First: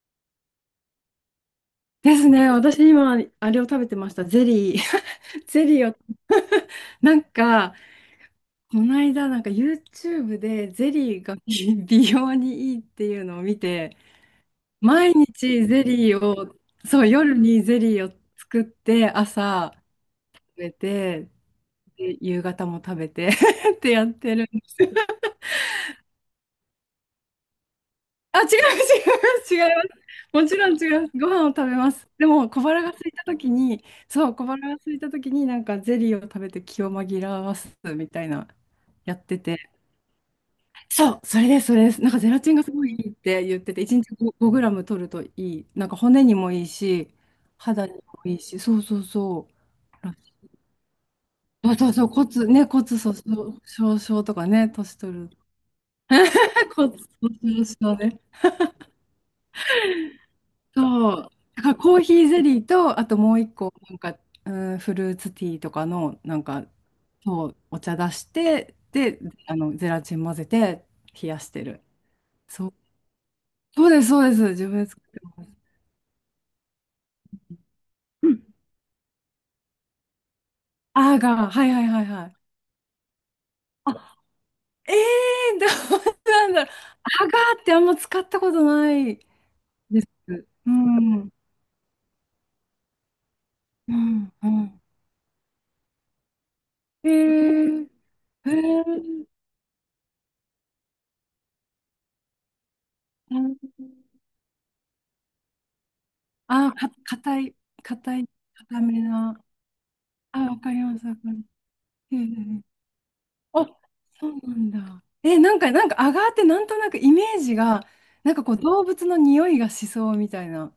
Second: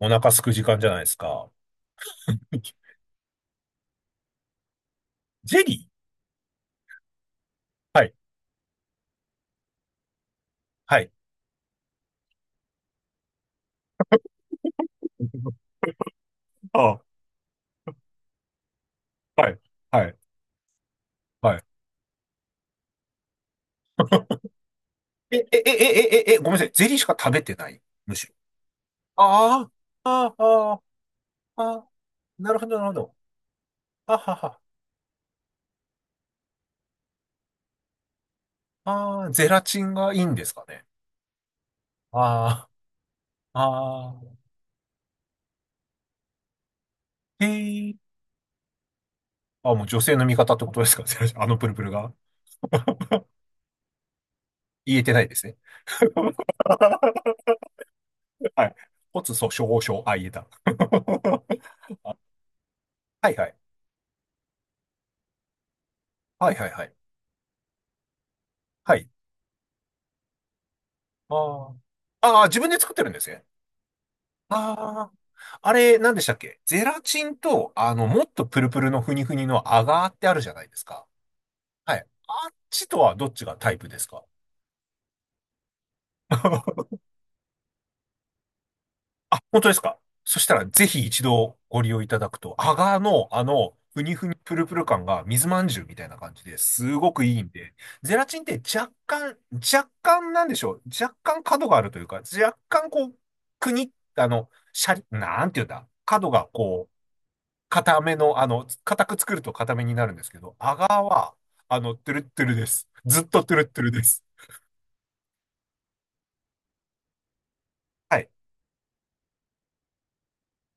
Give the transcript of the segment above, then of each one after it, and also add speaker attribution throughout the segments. Speaker 1: お腹空く時間じゃないですか。
Speaker 2: ですね。私 今、あれを食べてました。ゼリー。
Speaker 1: ゼ
Speaker 2: ゼ
Speaker 1: リ
Speaker 2: リ
Speaker 1: ー。
Speaker 2: ーを。なんか、
Speaker 1: はい、
Speaker 2: この間、なんか YouTube でゼ
Speaker 1: はい。
Speaker 2: リーが 美容にいいっていうのを見て、毎日 ゼリーを、
Speaker 1: あ
Speaker 2: そう、夜にゼリーを作って、
Speaker 1: あ、はい、
Speaker 2: 朝
Speaker 1: はい、
Speaker 2: 食べて、
Speaker 1: はい。
Speaker 2: で夕方も食べて ってやってるんですよ。
Speaker 1: え、え、え、え、え、え、え、ごめんなさい。ゼリーしか食べてないむしろ。
Speaker 2: あ、違う、違
Speaker 1: あ
Speaker 2: う、
Speaker 1: あ、
Speaker 2: 違います。
Speaker 1: あ
Speaker 2: もちろん
Speaker 1: あ、
Speaker 2: 違います。ご飯を食べ
Speaker 1: ああ、
Speaker 2: ます。でも、
Speaker 1: なる
Speaker 2: 小
Speaker 1: ほど、
Speaker 2: 腹
Speaker 1: なる
Speaker 2: が
Speaker 1: ほ
Speaker 2: 空い
Speaker 1: ど。
Speaker 2: たときに、
Speaker 1: あ
Speaker 2: そう、
Speaker 1: は
Speaker 2: 小
Speaker 1: は。
Speaker 2: 腹が空いたときに、なんかゼリーを食べて気を紛らわすみたいな、やっ
Speaker 1: ああ、
Speaker 2: て
Speaker 1: ゼラ
Speaker 2: て。
Speaker 1: チンがいいんですかね。
Speaker 2: そう、それです、それです。なんかゼラチンが
Speaker 1: あ
Speaker 2: すごいいいって言
Speaker 1: あ、
Speaker 2: ってて、1
Speaker 1: あ
Speaker 2: 日
Speaker 1: あ、
Speaker 2: 5、グラム取るといい。なんか骨にもいいし、
Speaker 1: へ
Speaker 2: 肌に
Speaker 1: え。
Speaker 2: もいいし、そうそうそう。
Speaker 1: あ、もう女性の味方ってことですか、ゼラチン。あのプ
Speaker 2: そ
Speaker 1: ル
Speaker 2: う
Speaker 1: プ
Speaker 2: そ
Speaker 1: ル
Speaker 2: うそう、
Speaker 1: が。
Speaker 2: 骨、ね、骨粗鬆症とかね、
Speaker 1: 言
Speaker 2: 年
Speaker 1: えて
Speaker 2: 取
Speaker 1: ない
Speaker 2: る。
Speaker 1: ですね。
Speaker 2: 骨粗鬆症ね。
Speaker 1: はい。骨粗鬆症、あ、言えた。
Speaker 2: そう。だからコーヒーゼリーと、あと
Speaker 1: は
Speaker 2: も
Speaker 1: い
Speaker 2: う
Speaker 1: は
Speaker 2: 一
Speaker 1: い。
Speaker 2: 個、なんか、うん、フルーツティーとかの、なん
Speaker 1: はいは
Speaker 2: か、
Speaker 1: いはい。
Speaker 2: そう、お茶出して、
Speaker 1: はい。
Speaker 2: で、あの、ゼラチン混ぜて冷やして
Speaker 1: ああ。
Speaker 2: る。
Speaker 1: ああ、自
Speaker 2: そ
Speaker 1: 分
Speaker 2: う。
Speaker 1: で作ってるんですね。
Speaker 2: そうです、そうです。自分で作
Speaker 1: あ
Speaker 2: っ
Speaker 1: あ。
Speaker 2: てます。
Speaker 1: あれ、何でしたっけ、ゼラチンと、も
Speaker 2: う
Speaker 1: っ
Speaker 2: ん
Speaker 1: とプルプルのふにふにのアガーってあるじゃないですか。
Speaker 2: アガー、はいはい
Speaker 1: は
Speaker 2: は
Speaker 1: い。
Speaker 2: いはい。
Speaker 1: あっちとはどっちがタイプです
Speaker 2: あ、
Speaker 1: か？
Speaker 2: ええー、どうなんだろう。アガーってあんま使ったことない
Speaker 1: あ、本当ですか。
Speaker 2: です。
Speaker 1: そしたら、
Speaker 2: う
Speaker 1: ぜひ一
Speaker 2: ん、
Speaker 1: 度ご利用いただくと、アガーの、
Speaker 2: う
Speaker 1: ふにふ
Speaker 2: ん、
Speaker 1: に
Speaker 2: う
Speaker 1: プルプ
Speaker 2: ん。
Speaker 1: ル感が水まんじゅうみたいな感じです
Speaker 2: え
Speaker 1: ごくいいんで、
Speaker 2: ー、
Speaker 1: ゼラチンっ
Speaker 2: え
Speaker 1: て若
Speaker 2: ー、
Speaker 1: 干、若干なんでしょう。若干角があるというか、若干こう、くに、シャリ、なんていうんだ。角が
Speaker 2: あ、
Speaker 1: こ
Speaker 2: か、
Speaker 1: う、
Speaker 2: 硬い、
Speaker 1: 硬め
Speaker 2: 硬い、
Speaker 1: の、
Speaker 2: 硬め
Speaker 1: 硬く作る
Speaker 2: な。
Speaker 1: と硬めになるんですけ
Speaker 2: あ、
Speaker 1: ど、
Speaker 2: わか
Speaker 1: ア
Speaker 2: り
Speaker 1: ガー
Speaker 2: ます、わかり
Speaker 1: は、
Speaker 2: ます。
Speaker 1: トゥ
Speaker 2: ええ
Speaker 1: ル
Speaker 2: え
Speaker 1: ットゥル
Speaker 2: え
Speaker 1: です。ずっとトゥル
Speaker 2: あ、
Speaker 1: ットゥルです。
Speaker 2: そうなんだ。え、なんか、なんか、アガーってなんとなくイメージが、
Speaker 1: はい。
Speaker 2: なんかこう、動物の匂いがしそうみたいな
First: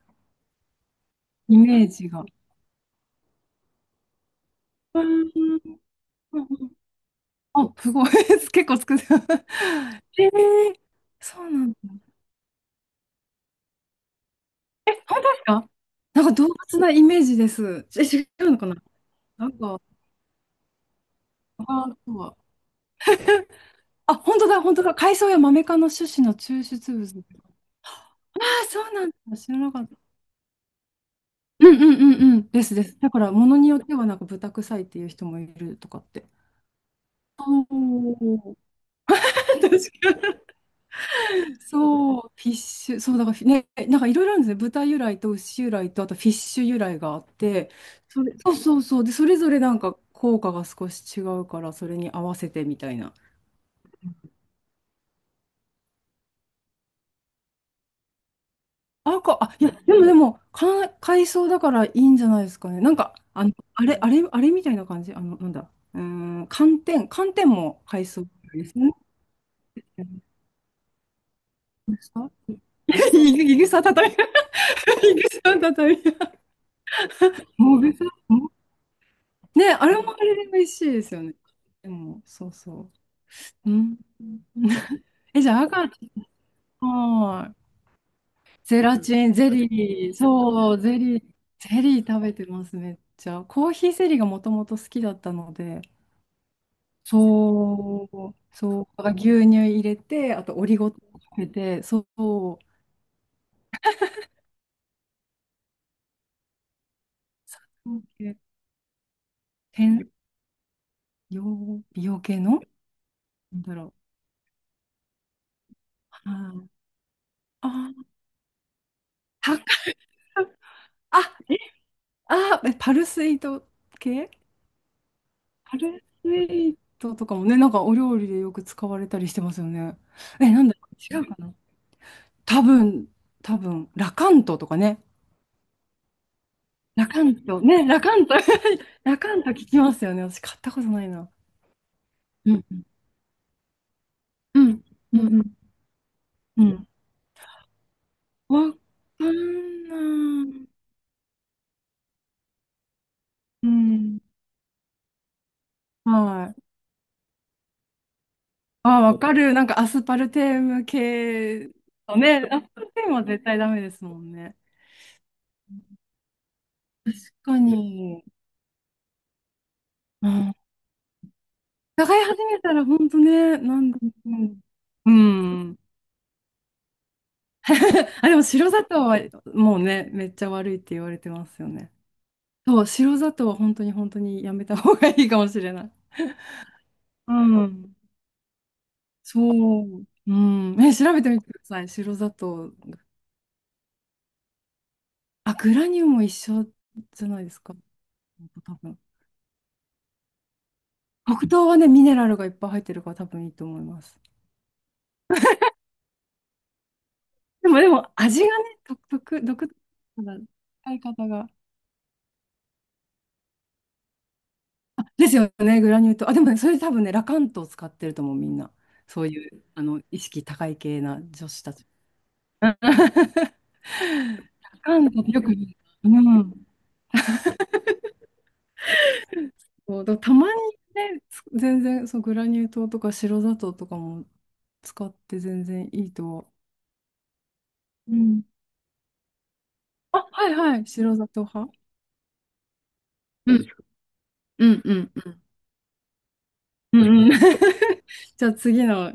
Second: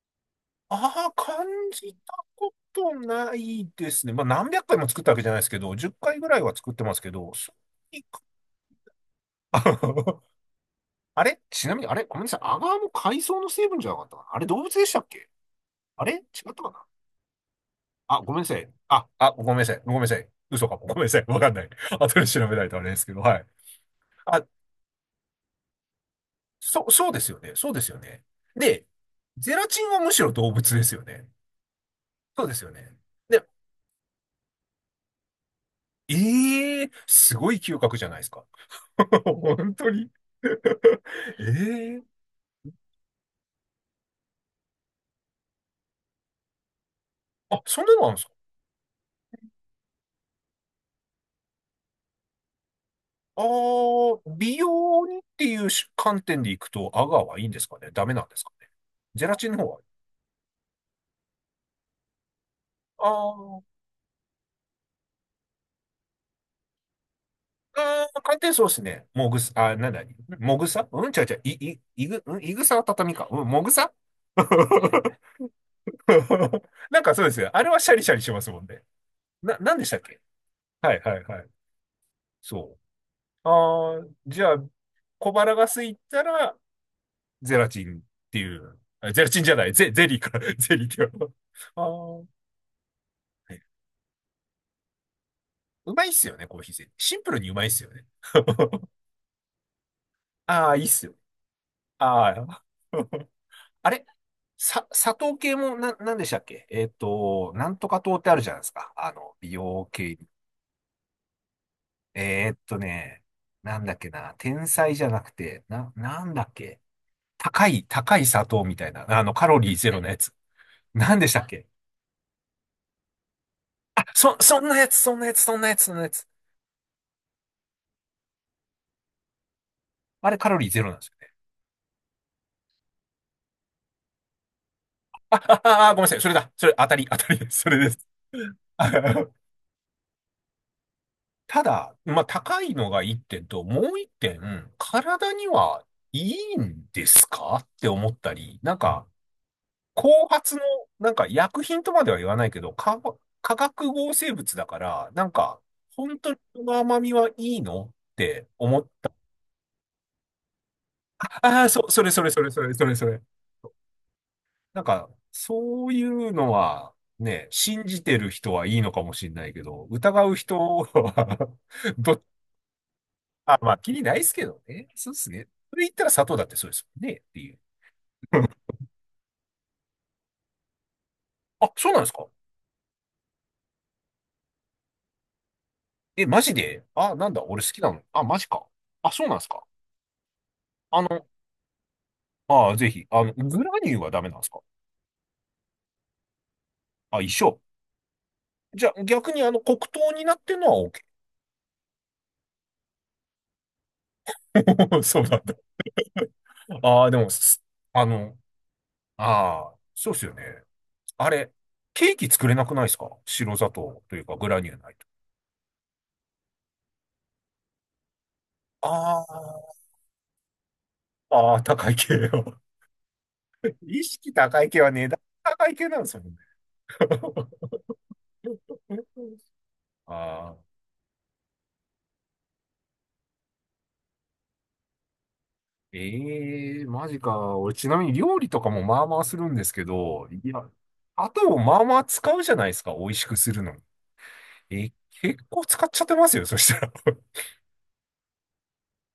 Speaker 1: ああ、感
Speaker 2: イメー
Speaker 1: じ
Speaker 2: ジ
Speaker 1: た
Speaker 2: が。
Speaker 1: ことないですね。まあ、何百回も作
Speaker 2: う
Speaker 1: ったわけ
Speaker 2: ん
Speaker 1: じゃないです
Speaker 2: う
Speaker 1: けど、
Speaker 2: ん
Speaker 1: 10回ぐら
Speaker 2: う
Speaker 1: い
Speaker 2: んう
Speaker 1: は作
Speaker 2: ん
Speaker 1: ってますけど、そん
Speaker 2: あ、す
Speaker 1: なに
Speaker 2: ごい。
Speaker 1: か。
Speaker 2: 結構作ってた。えー
Speaker 1: あれ
Speaker 2: そうな
Speaker 1: ち
Speaker 2: ん
Speaker 1: な
Speaker 2: だ。
Speaker 1: みに、あれごめんなさい。アガーも海藻の成分じゃなかったかな、あれ動物で
Speaker 2: え、
Speaker 1: したっ
Speaker 2: 本
Speaker 1: け？
Speaker 2: 当ですか
Speaker 1: あれ違
Speaker 2: な
Speaker 1: っ
Speaker 2: んか動
Speaker 1: たか
Speaker 2: 物
Speaker 1: な、
Speaker 2: なイメージです。え、
Speaker 1: あ、
Speaker 2: 違
Speaker 1: ごめんな
Speaker 2: う
Speaker 1: さ
Speaker 2: のか
Speaker 1: い。
Speaker 2: な
Speaker 1: あ、あ、ご
Speaker 2: な
Speaker 1: め
Speaker 2: ん
Speaker 1: んなさ
Speaker 2: か、
Speaker 1: い。ごめんなさい。嘘かも。ごめんなさい。わかんな
Speaker 2: あ
Speaker 1: い。
Speaker 2: ガ ーそう
Speaker 1: 後で
Speaker 2: は。
Speaker 1: 調べないとあれですけど、はい。
Speaker 2: あ、本
Speaker 1: あ、
Speaker 2: 当だ、本当だ。海藻やマメ科の種子の抽
Speaker 1: そう、
Speaker 2: 出
Speaker 1: そうで
Speaker 2: 物。
Speaker 1: すよね。そうですよね。
Speaker 2: ああ、そ
Speaker 1: で、
Speaker 2: うなんだ。知
Speaker 1: ゼ
Speaker 2: ら
Speaker 1: ラ
Speaker 2: なか
Speaker 1: チ
Speaker 2: っ
Speaker 1: ン
Speaker 2: た。
Speaker 1: はむしろ動物ですよね。
Speaker 2: うんうんうんう
Speaker 1: そう
Speaker 2: ん。
Speaker 1: で
Speaker 2: で
Speaker 1: すよ
Speaker 2: すで
Speaker 1: ね。
Speaker 2: す。だから、
Speaker 1: で、
Speaker 2: ものによってはなんか豚臭いっていう人もいるとかって。
Speaker 1: ええー、すごい
Speaker 2: そ
Speaker 1: 嗅覚じゃないですか。
Speaker 2: う 確
Speaker 1: 本当に。
Speaker 2: かに。
Speaker 1: え
Speaker 2: そう、
Speaker 1: え。
Speaker 2: フィッシュ、そう、だからフィね、なんかいろいろあるんですね。豚由来と牛由来と、あとフィッシュ由来があっ
Speaker 1: あ、
Speaker 2: て、
Speaker 1: それなんで
Speaker 2: そ
Speaker 1: すか？
Speaker 2: れ、そうそうそう、で、それぞれなんか効果が少し違うから、それに合わせてみたいな。
Speaker 1: ああー、美容にっていう観点でいくと、アガーはいいんですかね、ダメなんですかね？
Speaker 2: あ、
Speaker 1: ゼラ
Speaker 2: か、
Speaker 1: チン
Speaker 2: あ、
Speaker 1: の
Speaker 2: い
Speaker 1: 方
Speaker 2: や、
Speaker 1: は？
Speaker 2: でもでも、か、海藻だからいいんじゃないですかね。なんか、あの、
Speaker 1: あ
Speaker 2: あれ、あれ、あれみたいな感じ、あの、なんだ、寒天、寒天
Speaker 1: あ、
Speaker 2: も海
Speaker 1: ああ、
Speaker 2: 藻
Speaker 1: 寒天そ
Speaker 2: で
Speaker 1: うで
Speaker 2: す
Speaker 1: す
Speaker 2: ね。
Speaker 1: ね。もぐさ、あ、なんだ、もぐさ、うん、ちゃうちゃう、い、い、いぐ、うん、いぐさは畳か。うん、
Speaker 2: い
Speaker 1: も
Speaker 2: ぐ
Speaker 1: ぐ
Speaker 2: さ
Speaker 1: さ。
Speaker 2: 畳み、いぐさ畳み。
Speaker 1: なんかそうですよ。あれは
Speaker 2: も
Speaker 1: シ
Speaker 2: ぐ
Speaker 1: ャリ
Speaker 2: さ、
Speaker 1: シャリします
Speaker 2: も
Speaker 1: もんね。な、
Speaker 2: ね、
Speaker 1: なんで
Speaker 2: あ
Speaker 1: し
Speaker 2: れ
Speaker 1: たっ
Speaker 2: もあ
Speaker 1: け？
Speaker 2: れで美味しい
Speaker 1: はい
Speaker 2: です
Speaker 1: はい
Speaker 2: よね。
Speaker 1: はい。
Speaker 2: でも、そう
Speaker 1: そ
Speaker 2: そ
Speaker 1: う。
Speaker 2: う。うん。
Speaker 1: ああ、じゃあ、小
Speaker 2: え、じ
Speaker 1: 腹
Speaker 2: ゃあ、
Speaker 1: が
Speaker 2: ア
Speaker 1: 空
Speaker 2: ガ
Speaker 1: い
Speaker 2: チ、
Speaker 1: たら、
Speaker 2: はい。
Speaker 1: ゼラチンっていう、
Speaker 2: ゼラ
Speaker 1: あゼ
Speaker 2: チ
Speaker 1: ラ
Speaker 2: ン、
Speaker 1: チン
Speaker 2: ゼ
Speaker 1: じゃない、ゼ、ゼ
Speaker 2: リー、
Speaker 1: リーか、
Speaker 2: そ
Speaker 1: ゼ
Speaker 2: う、
Speaker 1: リー
Speaker 2: ゼ
Speaker 1: ってい
Speaker 2: リー、
Speaker 1: う。あ
Speaker 2: ゼリー食
Speaker 1: ー、
Speaker 2: べてます、めっちゃ。
Speaker 1: はい。
Speaker 2: コーヒーゼリーがもともと好きだったので、
Speaker 1: うまいっすよね、コーヒーゼリー。シンプルにうまいっすよ
Speaker 2: そ
Speaker 1: ね。
Speaker 2: う、そう、牛乳入れて、あとオ
Speaker 1: ああ、
Speaker 2: リ
Speaker 1: いいっ
Speaker 2: ゴ糖
Speaker 1: すよ。
Speaker 2: かけて、そ
Speaker 1: あ
Speaker 2: う、
Speaker 1: あ。あれ、さ、砂糖系もな、なんでしたっけ、なんとか糖ってあるじゃないですか。美容
Speaker 2: 天、
Speaker 1: 系。
Speaker 2: 美容、美容系
Speaker 1: えーっ
Speaker 2: の
Speaker 1: とね、
Speaker 2: なんだ
Speaker 1: なん
Speaker 2: ろ
Speaker 1: だっけな、天才じゃなくて、な、な
Speaker 2: う。
Speaker 1: んだっ
Speaker 2: はい
Speaker 1: け。高い、
Speaker 2: あー、
Speaker 1: 高い砂糖みたいな、カ
Speaker 2: あ、
Speaker 1: ロリーゼロのやつ。
Speaker 2: 高い。
Speaker 1: なんでし
Speaker 2: あ、
Speaker 1: たっけ？
Speaker 2: あーえパルスイート
Speaker 1: あ、
Speaker 2: 系
Speaker 1: そ、そんなやつ、そんなやつ、そんなや
Speaker 2: パ
Speaker 1: つ、そん
Speaker 2: ル
Speaker 1: なやつ。
Speaker 2: スイートとかもね、なんかお料理でよく使われたりしてますよね。
Speaker 1: あれカ
Speaker 2: え、
Speaker 1: ロ
Speaker 2: な
Speaker 1: リ
Speaker 2: ん
Speaker 1: ー
Speaker 2: だ、
Speaker 1: ゼロなんですよ
Speaker 2: 違う
Speaker 1: ね。
Speaker 2: かな多分、多分、ラカントとかね。
Speaker 1: あ、あ、あ、ごめんなさい。それだ。それ、当たり、
Speaker 2: ラ
Speaker 1: 当
Speaker 2: カ
Speaker 1: た
Speaker 2: ン
Speaker 1: りです。
Speaker 2: ト、
Speaker 1: それ
Speaker 2: ね、
Speaker 1: で
Speaker 2: ラ
Speaker 1: す。
Speaker 2: カント、
Speaker 1: あ、
Speaker 2: ラカント聞きますよね。私買ったことないな。
Speaker 1: ただ、まあ、
Speaker 2: う
Speaker 1: 高
Speaker 2: ん、
Speaker 1: いのが一点と、もう一点、
Speaker 2: うん、うん、
Speaker 1: 体
Speaker 2: う
Speaker 1: に
Speaker 2: ん。
Speaker 1: はいい
Speaker 2: うん
Speaker 1: んですかって思った
Speaker 2: わ
Speaker 1: り、なんか、
Speaker 2: かん
Speaker 1: 後
Speaker 2: な
Speaker 1: 発の、
Speaker 2: い。
Speaker 1: なんか薬品とまでは言わないけど、化、化
Speaker 2: う
Speaker 1: 学合
Speaker 2: ん。
Speaker 1: 成物だから、なんか、本当に
Speaker 2: はい。
Speaker 1: この甘みはいいのって思っ
Speaker 2: あ
Speaker 1: た。
Speaker 2: わかる。なんかアスパルテーム
Speaker 1: ああー、
Speaker 2: 系
Speaker 1: そ、それ
Speaker 2: の
Speaker 1: それそ
Speaker 2: ね、
Speaker 1: れそ
Speaker 2: アス
Speaker 1: れ
Speaker 2: パ
Speaker 1: そ
Speaker 2: ル
Speaker 1: れ
Speaker 2: テ
Speaker 1: そ
Speaker 2: ーム
Speaker 1: れ。
Speaker 2: は絶対ダメですもんね。
Speaker 1: なんか、そういうのは、
Speaker 2: 確
Speaker 1: ね、
Speaker 2: か
Speaker 1: 信じて
Speaker 2: に。
Speaker 1: る人はいいのかもしれないけど、疑
Speaker 2: う
Speaker 1: う
Speaker 2: ん
Speaker 1: 人は、
Speaker 2: 伺
Speaker 1: ど、
Speaker 2: い始めたら本当
Speaker 1: あ、
Speaker 2: ね、
Speaker 1: ま
Speaker 2: な
Speaker 1: あ、気
Speaker 2: んで、
Speaker 1: にないで
Speaker 2: う
Speaker 1: すけど
Speaker 2: ん。
Speaker 1: ね。そ
Speaker 2: う
Speaker 1: うですね。そ
Speaker 2: ん。
Speaker 1: れ言ったら砂糖だってそうですもんね、っていう。
Speaker 2: あ、でも白 砂糖はもうね、めっちゃ悪いって言われてますよ
Speaker 1: あ、そ
Speaker 2: ね。
Speaker 1: うなんですか？
Speaker 2: そう、白砂糖は本当に本当にやめた方がいいかもしれない。
Speaker 1: え、マジで？あ、なん
Speaker 2: う
Speaker 1: だ、俺好きな
Speaker 2: ん。
Speaker 1: の。あ、マジか。あ、そうなんですか？
Speaker 2: そう。うん。え、
Speaker 1: あ
Speaker 2: 調べ
Speaker 1: の、
Speaker 2: てみてください。白砂糖。
Speaker 1: あ、ぜひ、グラニューはダメなんですか？
Speaker 2: あ、グラニューも一緒
Speaker 1: あ、
Speaker 2: じ
Speaker 1: 一
Speaker 2: ゃないで
Speaker 1: 緒。
Speaker 2: すか。多
Speaker 1: じゃ
Speaker 2: 分。
Speaker 1: あ、逆にあの、黒糖になってるのは OK。
Speaker 2: 黒糖はね、ミネラルがいっぱい入ってるから多分いいと思います。
Speaker 1: そうなんだ。ああ、でも、す、
Speaker 2: でも、で
Speaker 1: あ
Speaker 2: も、
Speaker 1: の、
Speaker 2: 味がね、独特、独
Speaker 1: ああ、そうで
Speaker 2: 特
Speaker 1: すよ
Speaker 2: な
Speaker 1: ね。
Speaker 2: 使い方
Speaker 1: あ
Speaker 2: が。
Speaker 1: れ、ケーキ作れなくないですか、白砂糖というかグラニューないと。
Speaker 2: ですよね、グラニュー糖。あ、でもね、それ多分ね、ラカントを使ってると思う、みんな。そういう、
Speaker 1: あ
Speaker 2: あの、意識高い系な
Speaker 1: あ、
Speaker 2: 女
Speaker 1: ああ、
Speaker 2: 子たち。
Speaker 1: 高い系よ。意識高い系
Speaker 2: ラ
Speaker 1: は
Speaker 2: カ
Speaker 1: 値
Speaker 2: ン
Speaker 1: 段
Speaker 2: トってよく見
Speaker 1: 高い
Speaker 2: る、
Speaker 1: 系なんで
Speaker 2: う
Speaker 1: すよね。
Speaker 2: ん。そう、だたま
Speaker 1: ああ、
Speaker 2: にね、つ全然、そう、グラニュー糖とか白砂糖とかも使って全然いいとは。
Speaker 1: ええ、マジか。俺、ちなみに
Speaker 2: う
Speaker 1: 料
Speaker 2: ん。
Speaker 1: 理とかもまあまあするんですけ
Speaker 2: あ、
Speaker 1: ど、い
Speaker 2: はい
Speaker 1: や、
Speaker 2: はい、白砂
Speaker 1: あ
Speaker 2: 糖
Speaker 1: とを
Speaker 2: 派。
Speaker 1: まあまあ使うじゃないですか、美味しくす
Speaker 2: う
Speaker 1: る
Speaker 2: ん、
Speaker 1: のに。
Speaker 2: うん、
Speaker 1: え、
Speaker 2: うん、うん。
Speaker 1: 結構使っちゃってますよ、そしたら。
Speaker 2: うんうん じゃあ次の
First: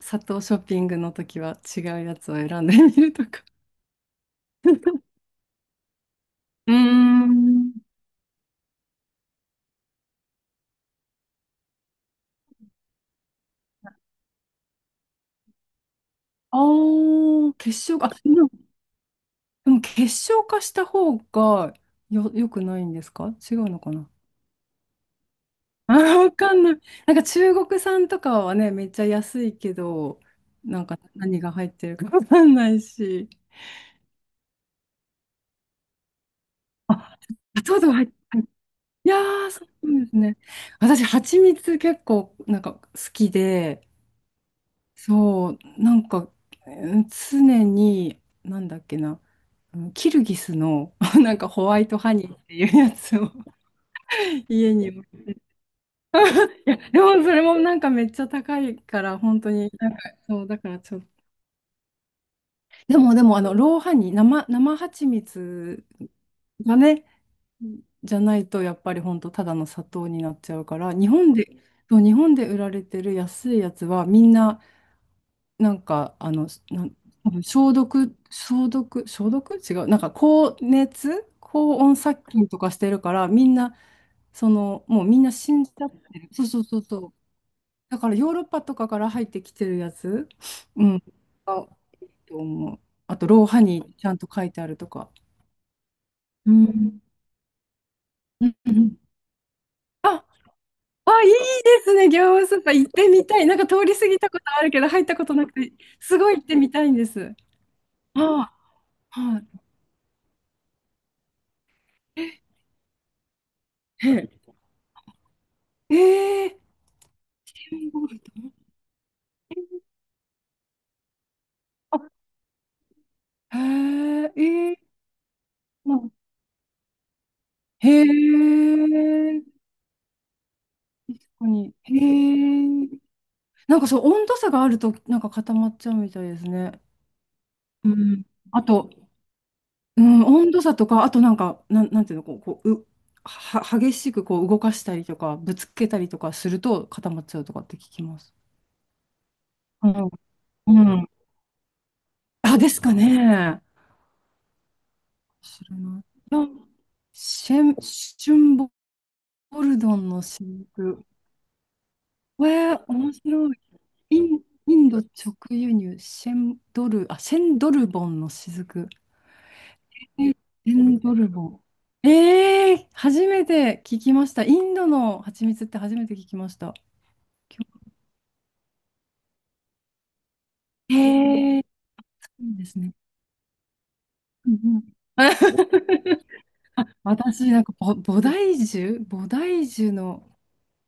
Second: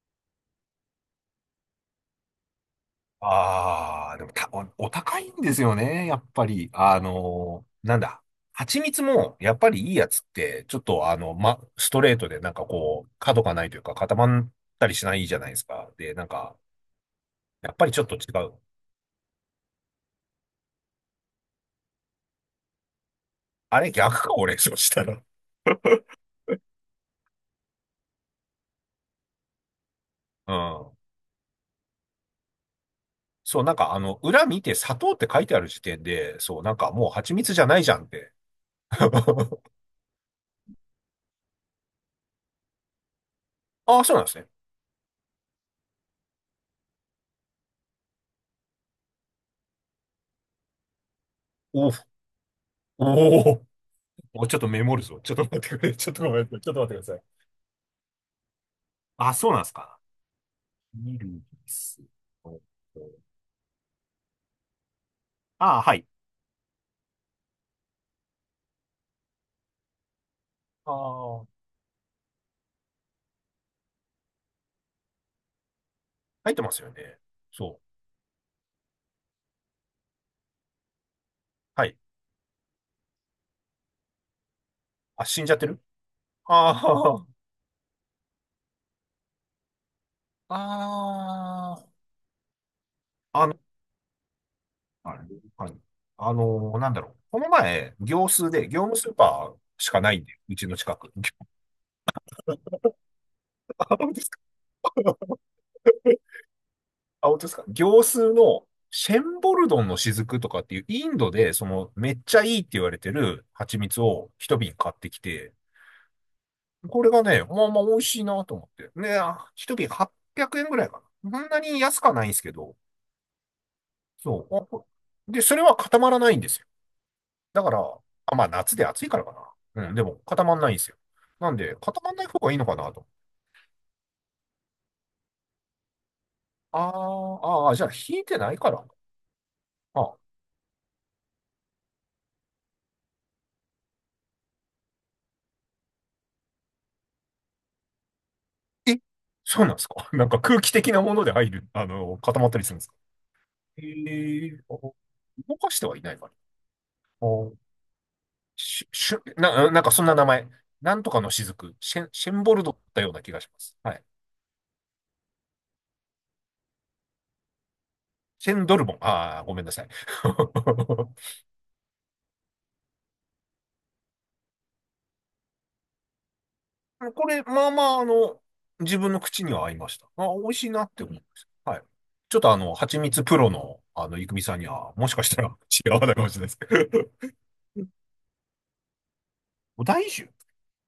Speaker 2: 砂糖ショッピングの時は違うやつを選んでみるとか。
Speaker 1: ああ、でもた、お、お高いんですよね、やっぱり。
Speaker 2: うーん
Speaker 1: なんだ。蜂蜜も、やっぱりいいやつって、ちょっとあの、ま、ストレートでなんかこう、角がないというか固まったりしないじゃないですか。で、なんか、
Speaker 2: ああ、
Speaker 1: やっ
Speaker 2: 結
Speaker 1: ぱりち
Speaker 2: 晶
Speaker 1: ょっ
Speaker 2: 化、あ、
Speaker 1: と違
Speaker 2: でも
Speaker 1: う。
Speaker 2: でも結晶化した方がよ、よくないんですか違う
Speaker 1: あ
Speaker 2: の
Speaker 1: れ
Speaker 2: かな
Speaker 1: 逆か、俺、そうしたら。
Speaker 2: あー、わかんない。なんか中国産とかはね、めっちゃ安いけど、
Speaker 1: う
Speaker 2: なん
Speaker 1: ん。
Speaker 2: か何が入ってるかわかんないし。
Speaker 1: そう、なんかあの、裏見て砂糖って書いてある時点で、そう、なんかもう
Speaker 2: あ、
Speaker 1: 蜂蜜じ
Speaker 2: 砂
Speaker 1: ゃない
Speaker 2: 糖
Speaker 1: じ
Speaker 2: が
Speaker 1: ゃ
Speaker 2: 入
Speaker 1: んっ
Speaker 2: って、
Speaker 1: て。
Speaker 2: いやー、そうなんですね。私、蜂蜜結構なんか好きで、
Speaker 1: ああ、そうなんですね。
Speaker 2: そう、なんかうん常に、なんだっけな、うんキルギスの なんかホワイ
Speaker 1: お、
Speaker 2: トハニーっていうやつを
Speaker 1: お、お、ちょっと
Speaker 2: 家
Speaker 1: メ
Speaker 2: に
Speaker 1: モる
Speaker 2: も。
Speaker 1: ぞ。ちょっと待ってくれ。ちょっとごめんなさい。ち
Speaker 2: い
Speaker 1: ょっ
Speaker 2: や、
Speaker 1: と待っ
Speaker 2: で
Speaker 1: てくだ
Speaker 2: も
Speaker 1: さい。
Speaker 2: それもなんかめっちゃ高いから、
Speaker 1: あ、
Speaker 2: 本
Speaker 1: そ
Speaker 2: 当
Speaker 1: うなんで
Speaker 2: に、
Speaker 1: す
Speaker 2: なん
Speaker 1: か。
Speaker 2: か、そう、だからちょっ
Speaker 1: ミ
Speaker 2: と。
Speaker 1: ルです。あ
Speaker 2: でも、でも、あの、ローハニー、生、生蜂
Speaker 1: あ、
Speaker 2: 蜜
Speaker 1: はい。
Speaker 2: がね、じゃないと、やっぱり本当ただの砂糖になっちゃうから、日本
Speaker 1: ああ、
Speaker 2: で、そう、日本で売られてる安いやつは、みんな、なんか、あの、
Speaker 1: 入ってます
Speaker 2: な
Speaker 1: よ
Speaker 2: ん、
Speaker 1: ね。
Speaker 2: 多分消
Speaker 1: そう。
Speaker 2: 毒、消毒、消毒違う。なんか、高熱、高
Speaker 1: は
Speaker 2: 温
Speaker 1: い。
Speaker 2: 殺菌とかしてるから、みんな、その、もうみん
Speaker 1: あ、
Speaker 2: な
Speaker 1: 死ん
Speaker 2: 死
Speaker 1: じゃっ
Speaker 2: ん
Speaker 1: て
Speaker 2: じ
Speaker 1: る？
Speaker 2: ゃってる。そうそうそうそ
Speaker 1: あ
Speaker 2: う。だからヨーロッパとかから入ってきてるやつ、うん、が多
Speaker 1: あ、あ
Speaker 2: いと思う。あと、
Speaker 1: あ、
Speaker 2: ローハニーちゃんと書いてあるとか。
Speaker 1: あれ、はい。あ
Speaker 2: う
Speaker 1: のなんだ
Speaker 2: ん。
Speaker 1: ろう。この前、業ス
Speaker 2: う
Speaker 1: ー
Speaker 2: ん
Speaker 1: で、
Speaker 2: う
Speaker 1: 業務
Speaker 2: ん
Speaker 1: スーパーしかないん
Speaker 2: あ、
Speaker 1: で、うちの近く。
Speaker 2: あ、いいで すね、業務スーパー行ってみたい。なんか通
Speaker 1: あ、
Speaker 2: り過
Speaker 1: 本当
Speaker 2: ぎ
Speaker 1: です
Speaker 2: た
Speaker 1: か？
Speaker 2: ことあるけど、入ったことなくて、すごい行ってみたいんで
Speaker 1: あ、
Speaker 2: す。
Speaker 1: 本当ですか、業スー
Speaker 2: あ
Speaker 1: の、シェ
Speaker 2: あ、は
Speaker 1: ン
Speaker 2: い。
Speaker 1: ボルドンの雫とかっていう、インドで、その、めっちゃいいって言われてる蜂蜜
Speaker 2: へ
Speaker 1: を一瓶買ってきて、
Speaker 2: え、えー、
Speaker 1: これがね、
Speaker 2: チ
Speaker 1: まあ
Speaker 2: キ
Speaker 1: まあ
Speaker 2: ン
Speaker 1: 美味
Speaker 2: ボー
Speaker 1: し
Speaker 2: ル
Speaker 1: い
Speaker 2: と
Speaker 1: なと思って。ね、あ一瓶800円ぐらいかな。そんなに
Speaker 2: あ、
Speaker 1: 安くはないんですけど、
Speaker 2: へ
Speaker 1: そう。あ
Speaker 2: え、え
Speaker 1: こ
Speaker 2: え
Speaker 1: で、それは
Speaker 2: ま
Speaker 1: 固
Speaker 2: あ
Speaker 1: まらないんですよ。だから、
Speaker 2: へ
Speaker 1: あ、まあ夏で暑いから
Speaker 2: え、
Speaker 1: かな。うん、でも固まらないんですよ。
Speaker 2: 確か
Speaker 1: なん
Speaker 2: に。
Speaker 1: で、
Speaker 2: へ
Speaker 1: 固まらない方がいいのかな
Speaker 2: え、
Speaker 1: と。
Speaker 2: なんかそう、温度差があると、なんか固まっちゃうみたいです
Speaker 1: あ
Speaker 2: ね。
Speaker 1: ー、あー、じゃあ
Speaker 2: う
Speaker 1: 冷え
Speaker 2: ん。
Speaker 1: てない
Speaker 2: あ
Speaker 1: から。
Speaker 2: と、う
Speaker 1: あ、
Speaker 2: ん、温度差とか、あとなんか、なん、なんていうの、こう、こう、う、は、激しくこう動かしたりとか、ぶつけたりとかすると固まっちゃうとかって聞きます。
Speaker 1: え、そうなんです
Speaker 2: う
Speaker 1: か？
Speaker 2: ん。
Speaker 1: なんか空気的
Speaker 2: う
Speaker 1: な
Speaker 2: ん。
Speaker 1: もので入る、固まった
Speaker 2: あ、
Speaker 1: り
Speaker 2: で
Speaker 1: するん
Speaker 2: す
Speaker 1: です
Speaker 2: か
Speaker 1: か？
Speaker 2: ね。
Speaker 1: ええー、あ、動
Speaker 2: 知
Speaker 1: か
Speaker 2: ら
Speaker 1: しては
Speaker 2: な
Speaker 1: い
Speaker 2: い。
Speaker 1: ないから。
Speaker 2: あ
Speaker 1: あ、
Speaker 2: シェン、シュンボ
Speaker 1: し、しゅ、な、
Speaker 2: ル
Speaker 1: なんか
Speaker 2: ド
Speaker 1: そん
Speaker 2: ン
Speaker 1: な
Speaker 2: の
Speaker 1: 名前。
Speaker 2: 新
Speaker 1: なん
Speaker 2: 婦。
Speaker 1: とかの雫。シェン、シェン
Speaker 2: え
Speaker 1: ボルドだっ
Speaker 2: ー、
Speaker 1: たよう
Speaker 2: 面
Speaker 1: な気がし
Speaker 2: 白
Speaker 1: ま
Speaker 2: い。
Speaker 1: す。はい。
Speaker 2: イン、インド直輸入、シェンドル、あ、シェンドルボンの
Speaker 1: シェンドル
Speaker 2: 雫。
Speaker 1: ボン。ああ、ごめんなさい。
Speaker 2: えエ ンドルボ。ええ初めて聞きました。インドの蜂蜜って初めて聞きました。
Speaker 1: これ、まあまあ、自分の口には合いました。あ、美味しいなっ
Speaker 2: へ
Speaker 1: て思いまし
Speaker 2: えー、
Speaker 1: た。はい。ちょっと
Speaker 2: そ
Speaker 1: あ
Speaker 2: うで
Speaker 1: の、
Speaker 2: すね。
Speaker 1: 蜂蜜プロの、いくみ
Speaker 2: う
Speaker 1: さん
Speaker 2: ん
Speaker 1: に
Speaker 2: うん
Speaker 1: は、もしかしたら違わない かもしれないですけど。
Speaker 2: 私、なんかぼ、菩提樹菩提
Speaker 1: お
Speaker 2: 樹
Speaker 1: 大
Speaker 2: の、
Speaker 1: 酒。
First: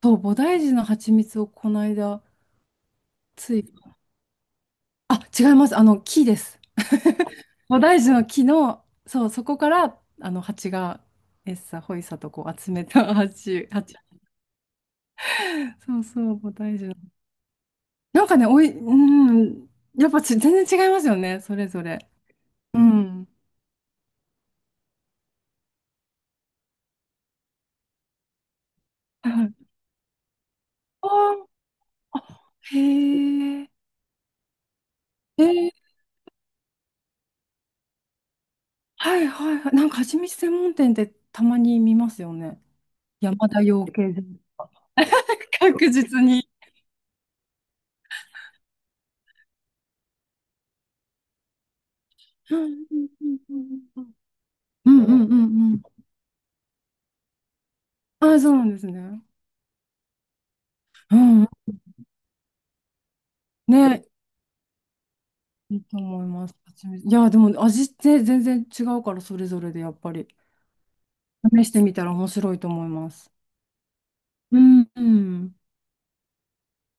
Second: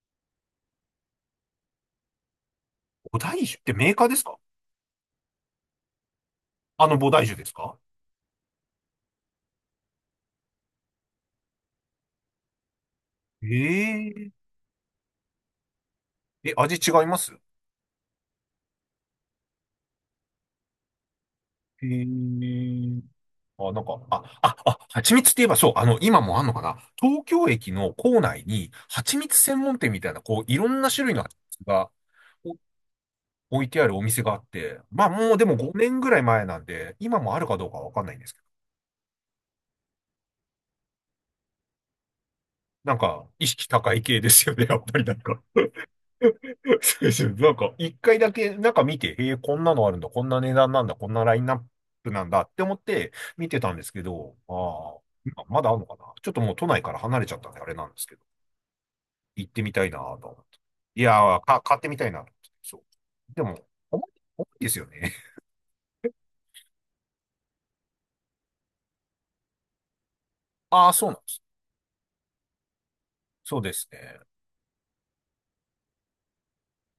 Speaker 2: そう、菩提樹の蜂蜜をこの間、
Speaker 1: お大
Speaker 2: つ
Speaker 1: 酒っ
Speaker 2: い、
Speaker 1: てメーカーですか？
Speaker 2: あ、違います。あの、木です。
Speaker 1: あの、菩提樹ですか？
Speaker 2: 菩提樹の木の、そう、そこから、あの、蜂が、エッサ、ホイサとこう集めた蜂、蜂。
Speaker 1: ええ、
Speaker 2: そうそう、菩
Speaker 1: え、味
Speaker 2: 提
Speaker 1: 違
Speaker 2: 樹
Speaker 1: います？
Speaker 2: なんかね、おい、うん、やっぱち、全然違いますよね、それぞれ。
Speaker 1: ええ、
Speaker 2: うん。
Speaker 1: あ、なんか、あ、あ、あ、蜂蜜って言えばそう、今もあんのかな、東京駅の構内に、蜂 蜜
Speaker 2: は
Speaker 1: 専
Speaker 2: い。
Speaker 1: 門店みたいな、こう、いろんな種
Speaker 2: あ
Speaker 1: 類の蜂
Speaker 2: ー
Speaker 1: 蜜が
Speaker 2: あ、
Speaker 1: お
Speaker 2: へ
Speaker 1: 置い
Speaker 2: え、
Speaker 1: てあるお店があって、まあもう
Speaker 2: へ
Speaker 1: でも
Speaker 2: え、
Speaker 1: 5年ぐらい前なんで、今もあるかどうかはわかんないんですけど、
Speaker 2: はいはいはい。なんか、蜂蜜専門店ってたまに見ますよね。
Speaker 1: なんか、意
Speaker 2: 山田
Speaker 1: 識
Speaker 2: 養
Speaker 1: 高い
Speaker 2: 鶏
Speaker 1: 系ですよ
Speaker 2: 場。
Speaker 1: ね、やっぱりなんか。
Speaker 2: 確実 に。
Speaker 1: そうですよ。なんか、一回だけ、なんか見て、えー、こんなのあるんだ、こんな値段なんだ、こんなラインナップなんだっ
Speaker 2: う
Speaker 1: て思っ
Speaker 2: ん
Speaker 1: て見
Speaker 2: う
Speaker 1: てたん
Speaker 2: ん
Speaker 1: です
Speaker 2: う
Speaker 1: け
Speaker 2: ん
Speaker 1: ど、
Speaker 2: う
Speaker 1: あ
Speaker 2: ん
Speaker 1: あ、まだあ
Speaker 2: う
Speaker 1: る
Speaker 2: ん。
Speaker 1: のかな、ちょっともう都内から離れちゃったんで、あれなんですけど。
Speaker 2: ああ、そうなんですね。
Speaker 1: 行ってみたいなと思って。い
Speaker 2: う
Speaker 1: やー、
Speaker 2: ん。
Speaker 1: か、買ってみたいなと思って。そう。でも、重
Speaker 2: ね、
Speaker 1: い、重いですよね。
Speaker 2: いいと思います。蜂蜜いや、でも味って全然違うから、それぞれでやっぱり。
Speaker 1: ああ、そうなんです。
Speaker 2: 試してみたら面白いと思います。
Speaker 1: そうですね。
Speaker 2: うん。うん